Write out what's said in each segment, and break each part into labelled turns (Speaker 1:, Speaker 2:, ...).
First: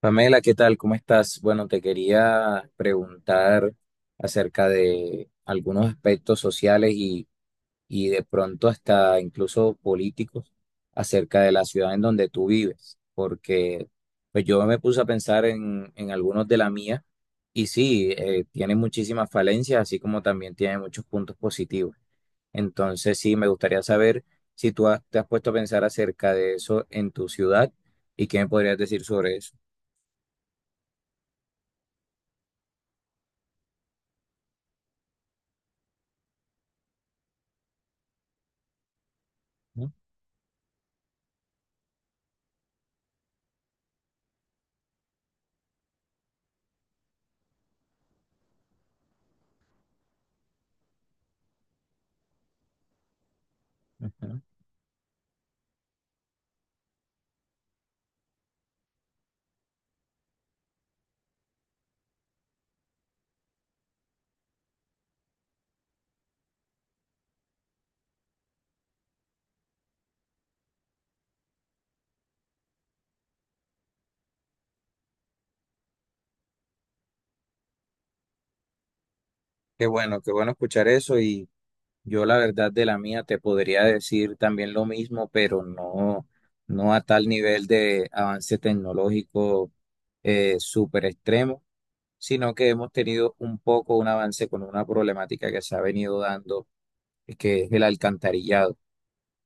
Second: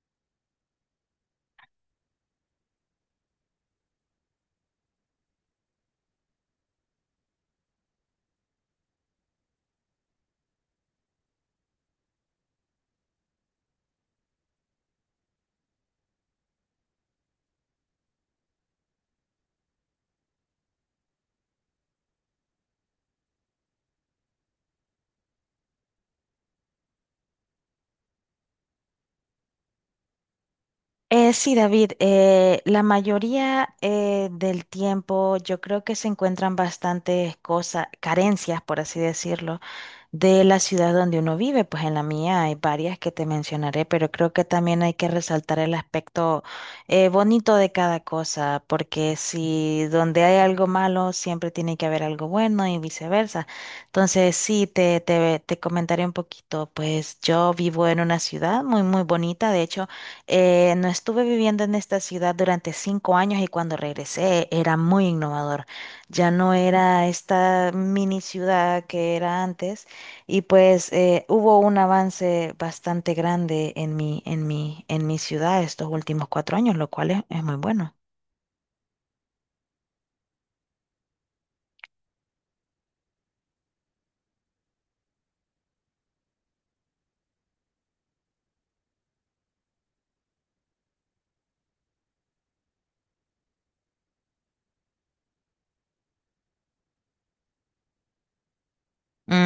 Speaker 1: Pamela, ¿qué tal? ¿Cómo estás? Bueno, te quería preguntar acerca de algunos aspectos sociales y de pronto hasta incluso políticos acerca de la ciudad en donde tú vives, porque pues yo me puse a pensar en algunos de la mía y sí, tiene muchísimas falencias, así como también tiene muchos puntos positivos. Entonces, sí, me gustaría saber si te has puesto a pensar acerca de eso en tu ciudad y qué me podrías decir sobre eso.
Speaker 2: Sí, David, la mayoría del tiempo yo creo que se encuentran bastantes cosas, carencias, por así decirlo de la ciudad donde uno vive. Pues en la mía hay varias que te mencionaré, pero creo que también hay que resaltar el aspecto bonito de cada cosa, porque si donde hay algo malo, siempre tiene que haber algo bueno y viceversa. Entonces,
Speaker 1: Ujú.
Speaker 2: sí, te comentaré un poquito. Pues yo vivo en una ciudad muy, muy bonita. De hecho, no estuve viviendo en esta ciudad durante cinco años y cuando regresé era muy innovador. Ya no era esta mini ciudad que era antes y pues hubo un avance bastante grande en mi ciudad estos últimos cuatro años, lo cual es muy bueno.
Speaker 1: Qué bueno escuchar eso y yo la verdad de la mía te podría decir también lo mismo, pero no, no a tal nivel de avance tecnológico súper extremo, sino que hemos tenido un poco un avance con una problemática que se ha venido dando, que es el alcantarillado.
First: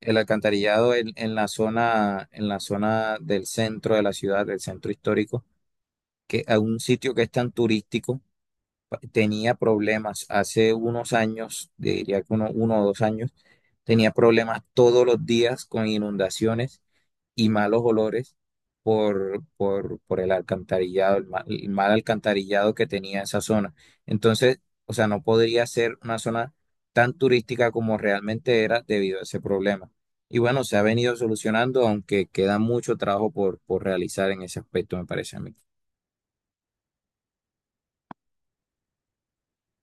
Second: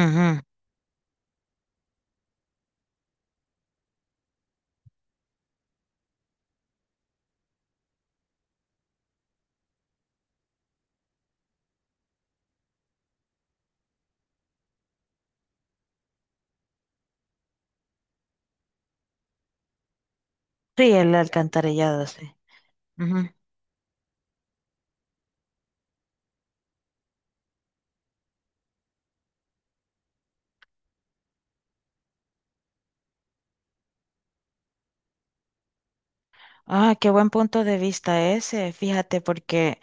Speaker 1: El alcantarillado en la zona del centro de la ciudad, del centro histórico, que a un sitio que es tan turístico tenía problemas hace unos años, diría que 1 o 2 años, tenía problemas todos los días con inundaciones y malos olores por el
Speaker 2: Sí, el
Speaker 1: alcantarillado, el mal,
Speaker 2: alcantarillado, sí.
Speaker 1: alcantarillado que tenía
Speaker 2: Ujú.
Speaker 1: esa zona. Entonces, o sea, no podría ser una zona tan turística como realmente era debido a ese problema. Y bueno, se ha venido solucionando, aunque queda mucho trabajo por realizar en ese aspecto, me parece a mí.
Speaker 2: Ah, qué buen punto de vista ese, fíjate, porque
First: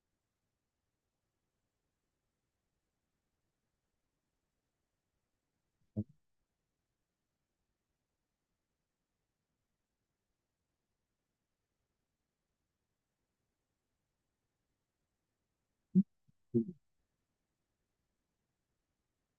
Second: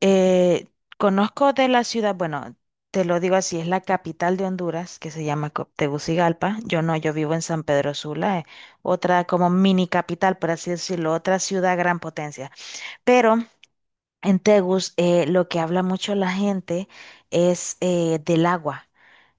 Speaker 2: eh, conozco de la ciudad, bueno, te lo digo así, es la capital de Honduras, que se llama Tegucigalpa. Yo no, yo vivo en San Pedro Sula, otra como mini capital, por así decirlo, otra ciudad gran potencia. Pero en Tegus, lo que habla mucho la gente es del agua.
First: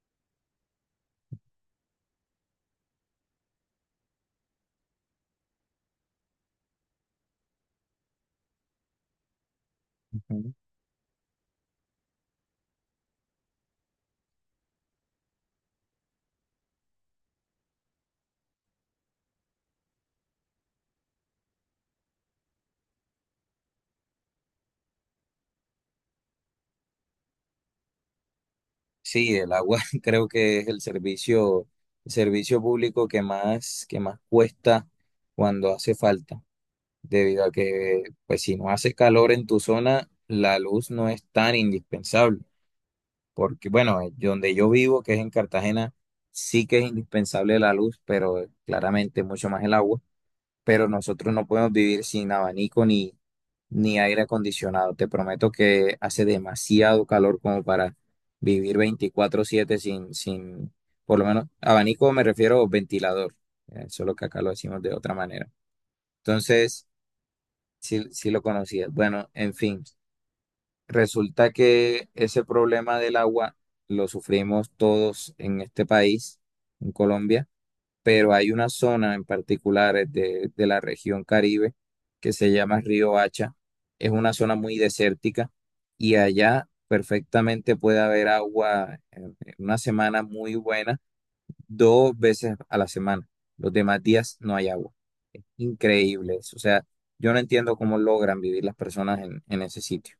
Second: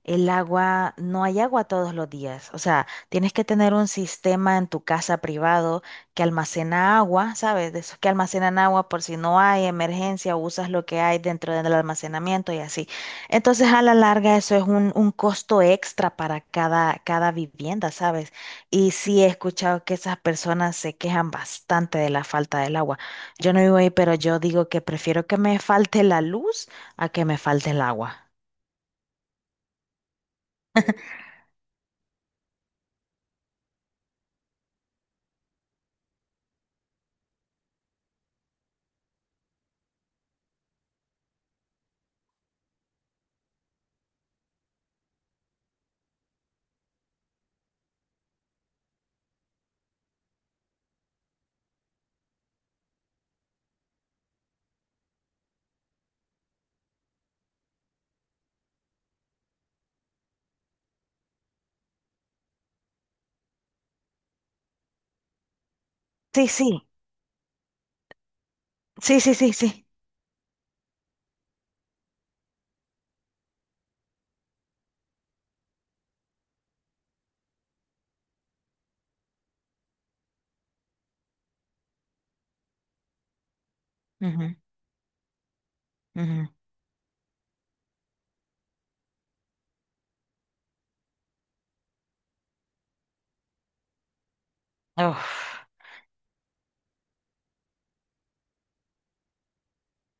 Speaker 2: El agua, no hay agua todos los días. O sea, tienes que tener un sistema en tu casa privado que almacena agua, ¿sabes? De esos que almacenan agua por si no hay emergencia, usas lo que hay dentro del almacenamiento y así. Entonces, a la larga, eso es un costo extra para cada, cada vivienda, ¿sabes? Y sí he escuchado que esas personas se quejan bastante de la falta del agua. Yo no vivo ahí, pero yo digo que prefiero que me falte la luz a que me falte el agua.
Speaker 1: Sí, el agua creo que es el servicio público que que más cuesta cuando hace falta, debido a que, pues si no hace calor en tu zona, la luz no es tan indispensable, porque bueno, donde yo vivo, que es en Cartagena, sí que es indispensable la luz, pero claramente mucho más el agua pero nosotros no podemos vivir sin abanico ni aire acondicionado. Te prometo que hace demasiado calor como para vivir 24/7 sin, sin, por lo menos, abanico me refiero a ventilador, solo que acá lo decimos de otra manera.
Speaker 2: Sí, sí.
Speaker 1: Entonces, sí, sí lo conocías.
Speaker 2: Sí,
Speaker 1: Bueno,
Speaker 2: sí,
Speaker 1: en
Speaker 2: sí,
Speaker 1: fin,
Speaker 2: sí.
Speaker 1: resulta que ese problema del agua lo sufrimos todos en este país, en Colombia pero hay una zona en particular de la región Caribe que se llama Río Hacha. Es una zona
Speaker 2: Ujú,
Speaker 1: muy desértica y
Speaker 2: ujú.
Speaker 1: allá perfectamente puede haber agua en una semana muy buena, dos veces a la semana. Los demás días no hay agua.
Speaker 2: Uf.
Speaker 1: Increíbles. O sea, yo no entiendo cómo logran vivir las personas en ese sitio.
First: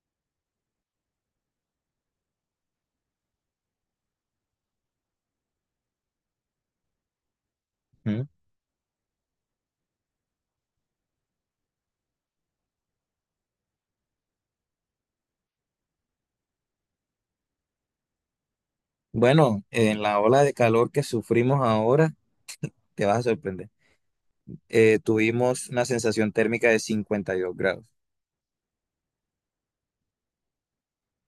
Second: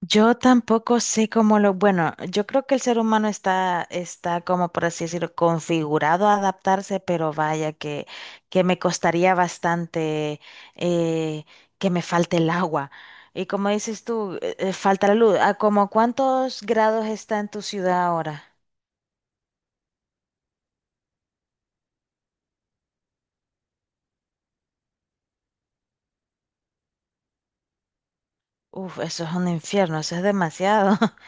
Speaker 2: Yo tampoco sé cómo lo... Bueno, yo creo que el ser humano está, está como por así decirlo, configurado a adaptarse, pero vaya
Speaker 1: ¿Mm?
Speaker 2: que me costaría bastante eh, que me falte el agua. Y como dices tú, falta la luz. ¿A como cuántos grados está en tu ciudad ahora?
Speaker 1: Bueno, en la ola de calor que sufrimos ahora, te vas a sorprender. Tuvimos una sensación térmica de 52 grados.
Speaker 2: Uf, eso es un infierno, eso es demasiado.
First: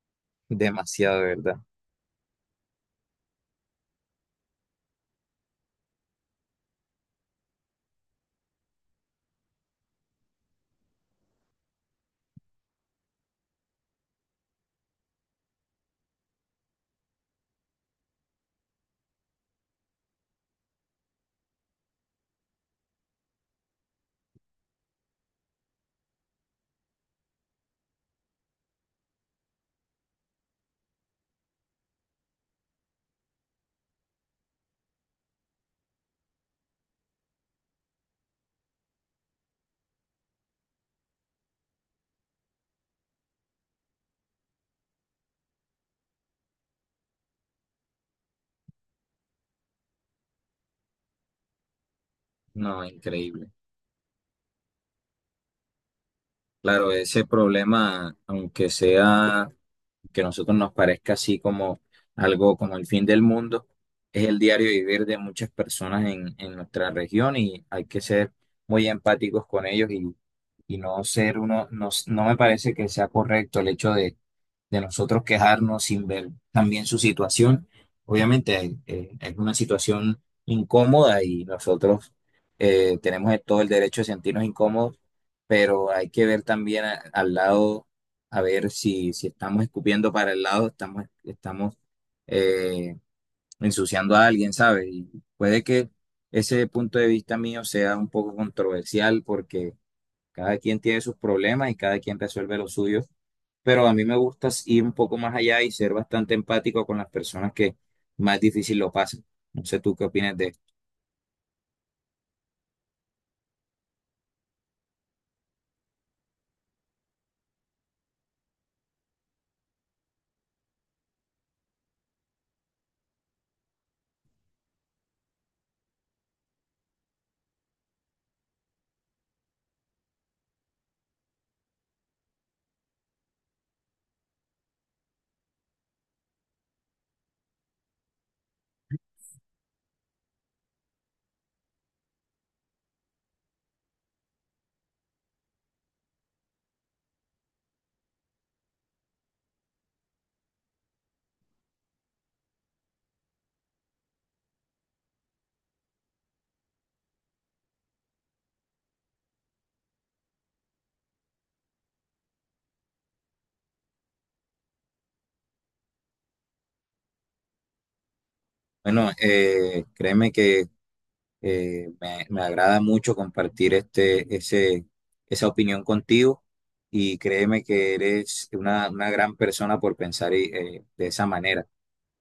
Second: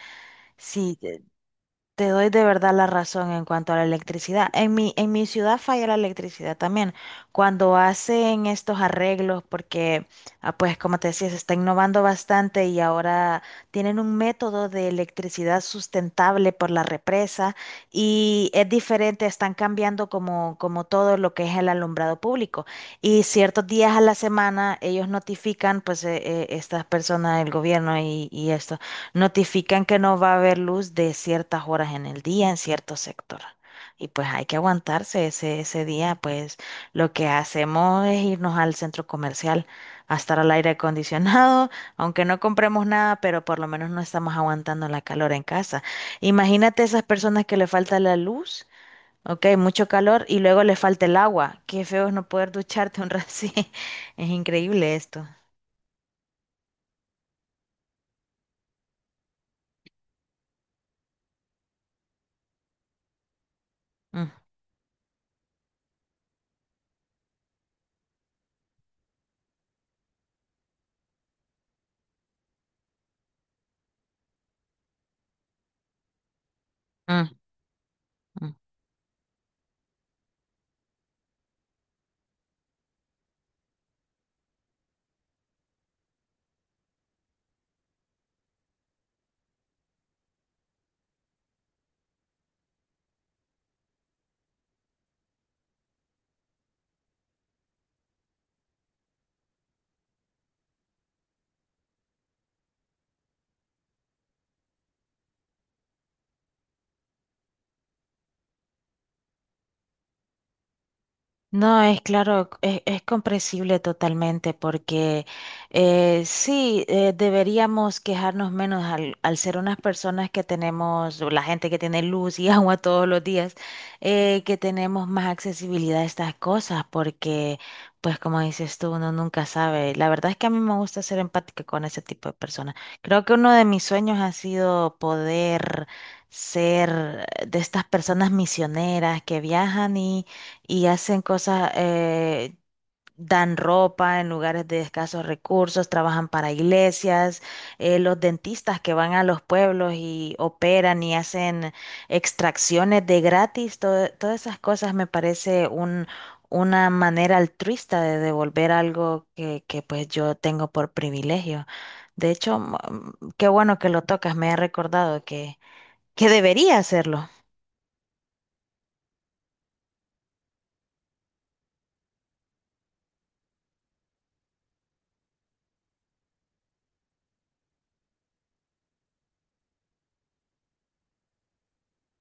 Speaker 2: Sí,
Speaker 1: Demasiado, ¿de verdad?
Speaker 2: te doy de verdad la razón en cuanto a la electricidad. En mi ciudad falla la electricidad también. Cuando hacen estos arreglos, porque, ah, pues como te decía, se está innovando bastante y ahora tienen un método de electricidad sustentable por la represa y es diferente, están cambiando como, como todo lo que es el alumbrado público. Y ciertos días a la semana ellos notifican, pues, estas personas, el gobierno y esto. Notifican que no va a haber luz de ciertas horas en el día en cierto sector. Y pues hay que aguantarse ese, ese día, pues lo que hacemos es irnos al centro comercial a estar al aire acondicionado, aunque no compremos nada, pero por lo menos no estamos aguantando la calor en casa. Imagínate esas personas que le falta la luz, ok, mucho calor, y luego le falta el agua. Qué feo es no poder
Speaker 1: No,
Speaker 2: ducharte un rato
Speaker 1: increíble.
Speaker 2: sí. Es increíble esto.
Speaker 1: Claro, ese problema, aunque sea que a nosotros nos parezca así como algo como el fin del mundo, es
Speaker 2: Mm,
Speaker 1: el diario vivir de muchas personas en nuestra región y hay que ser muy empáticos con ellos y no ser uno, no, no me parece que sea correcto el hecho de nosotros quejarnos sin ver también su
Speaker 2: mm,
Speaker 1: situación.
Speaker 2: mm.
Speaker 1: Obviamente es una situación incómoda y nosotros tenemos todo el derecho de sentirnos incómodos, pero hay que ver también al lado a ver si, si estamos escupiendo para el lado, estamos eh, ensuciando a alguien, ¿sabes? Y puede que ese punto de vista mío sea un poco controversial porque cada quien tiene sus problemas y cada quien resuelve los suyos, pero a mí me gusta ir un poco más allá y ser bastante empático con las personas que más difícil lo pasan. No sé tú qué opinas de esto.
Speaker 2: No, es claro, es comprensible totalmente porque sí, deberíamos quejarnos menos al, al ser unas personas que tenemos, o la gente que tiene luz y agua todos los días, que tenemos más accesibilidad a estas cosas porque, pues como dices tú, uno nunca sabe. La verdad es que a mí me gusta ser empática con ese tipo de personas. Creo que uno de mis sueños ha sido poder ser de estas personas misioneras que viajan y hacen cosas, dan ropa en lugares de escasos recursos, trabajan para iglesias, los dentistas que van a los pueblos y operan y hacen extracciones de gratis, todas esas cosas me parece un, una manera altruista de devolver algo que pues yo tengo por privilegio. De hecho, mm, qué bueno que lo tocas, me ha recordado que debería hacerlo.
Speaker 1: Bueno, créeme que me agrada mucho compartir esa opinión contigo y créeme que eres una gran persona por pensar y, de esa manera.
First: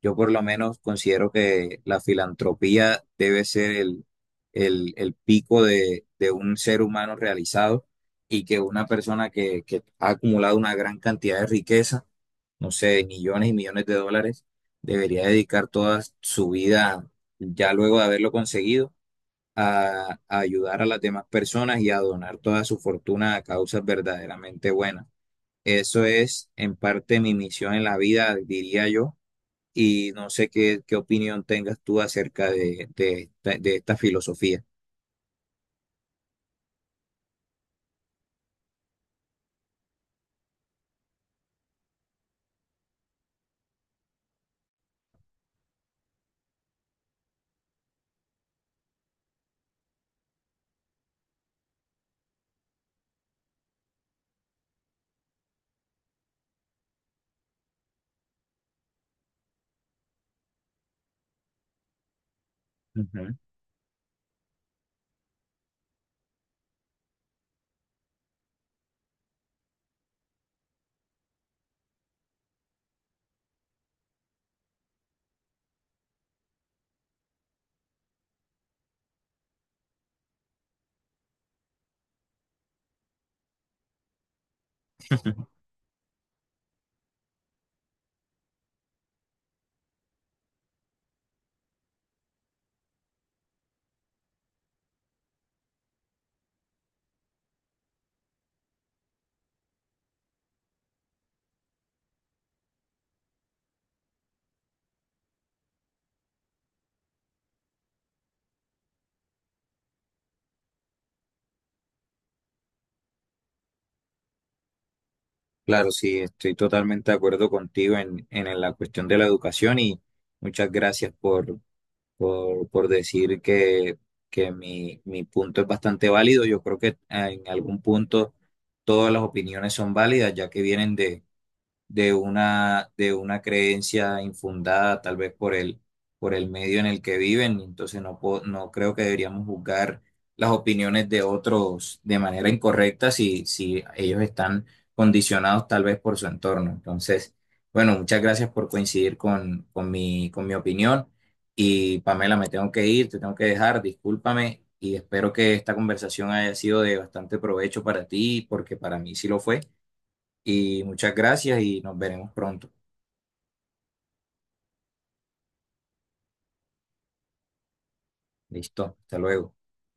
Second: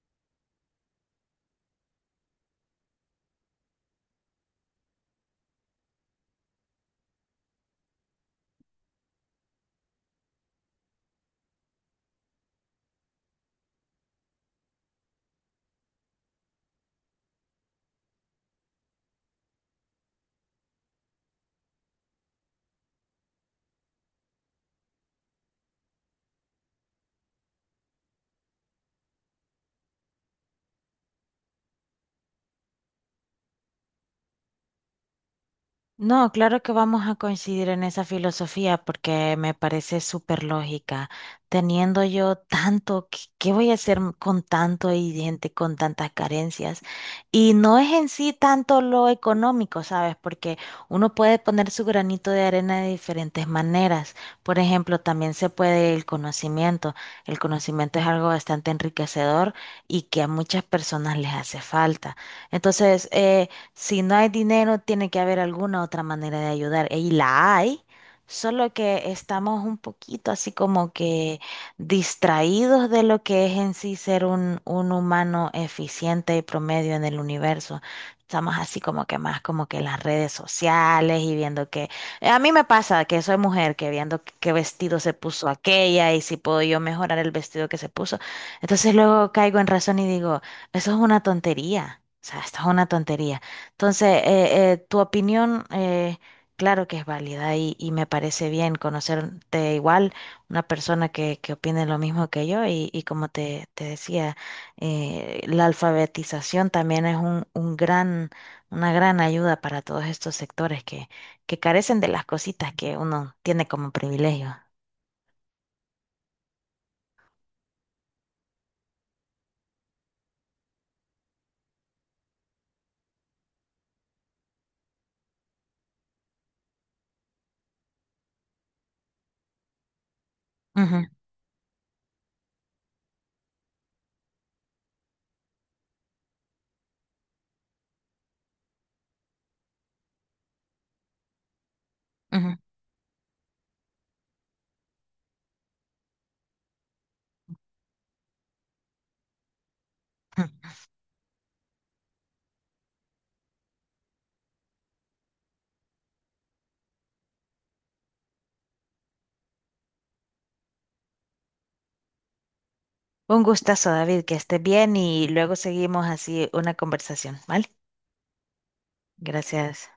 Speaker 1: Yo por lo menos considero que la filantropía debe ser el pico de un ser humano realizado y que una persona que ha acumulado una gran cantidad de riqueza, no sé, millones y millones de dólares, debería dedicar toda su vida ya luego de haberlo conseguido a ayudar a las demás personas y a donar toda su fortuna a causas verdaderamente buenas. Eso es en parte mi misión en la vida, diría yo, y no sé qué opinión tengas tú acerca de esta filosofía.
Speaker 2: No, claro que vamos a coincidir en esa filosofía porque me parece súper lógica. Teniendo yo tanto, ¿qué, qué voy a hacer con tanto y gente con tantas carencias? Y no es en sí tanto lo económico, ¿sabes? Porque uno puede poner su granito de arena de diferentes maneras. Por ejemplo, también se puede el conocimiento. El conocimiento es algo bastante enriquecedor y que a muchas personas les hace falta. Entonces,
Speaker 1: Ujú.
Speaker 2: si no hay dinero, tiene que haber alguna otra manera de ayudar. Y la hay, solo que estamos un poquito así como que distraídos de lo que es en sí ser un humano eficiente y promedio en el universo. Estamos así como que más como que en las redes sociales y viendo que... a mí me pasa que soy mujer, que viendo qué vestido se puso aquella y si puedo yo mejorar el vestido que se puso. Entonces luego caigo en razón y digo, eso es una tontería. O sea, esto es una tontería. Entonces, tu opinión, claro que es válida y me parece bien conocerte igual, una persona que opine lo mismo que yo y como te decía, la alfabetización también es un gran, una gran ayuda para todos estos sectores que carecen de las cositas que uno tiene como privilegio.
Speaker 1: Claro, sí, estoy totalmente de acuerdo contigo en la cuestión de la educación y muchas gracias por decir que mi punto es bastante válido. Yo creo que en algún punto todas las opiniones son válidas, ya que vienen
Speaker 2: Ujú,
Speaker 1: de una creencia infundada, tal vez por el medio en el que viven. Entonces no creo que deberíamos juzgar las opiniones de otros de manera
Speaker 2: ujú.
Speaker 1: incorrecta si ellos están condicionados tal vez por su entorno. Entonces, bueno, muchas gracias por coincidir con mi opinión. Y Pamela, me tengo que ir, te tengo que dejar, discúlpame. Y espero que esta conversación haya sido de bastante provecho para ti, porque para mí sí lo fue. Y muchas gracias y nos veremos pronto.
Speaker 2: Un gustazo, David, que estés bien y luego seguimos así una conversación, ¿vale?
Speaker 1: Listo, hasta luego.
Speaker 2: Gracias.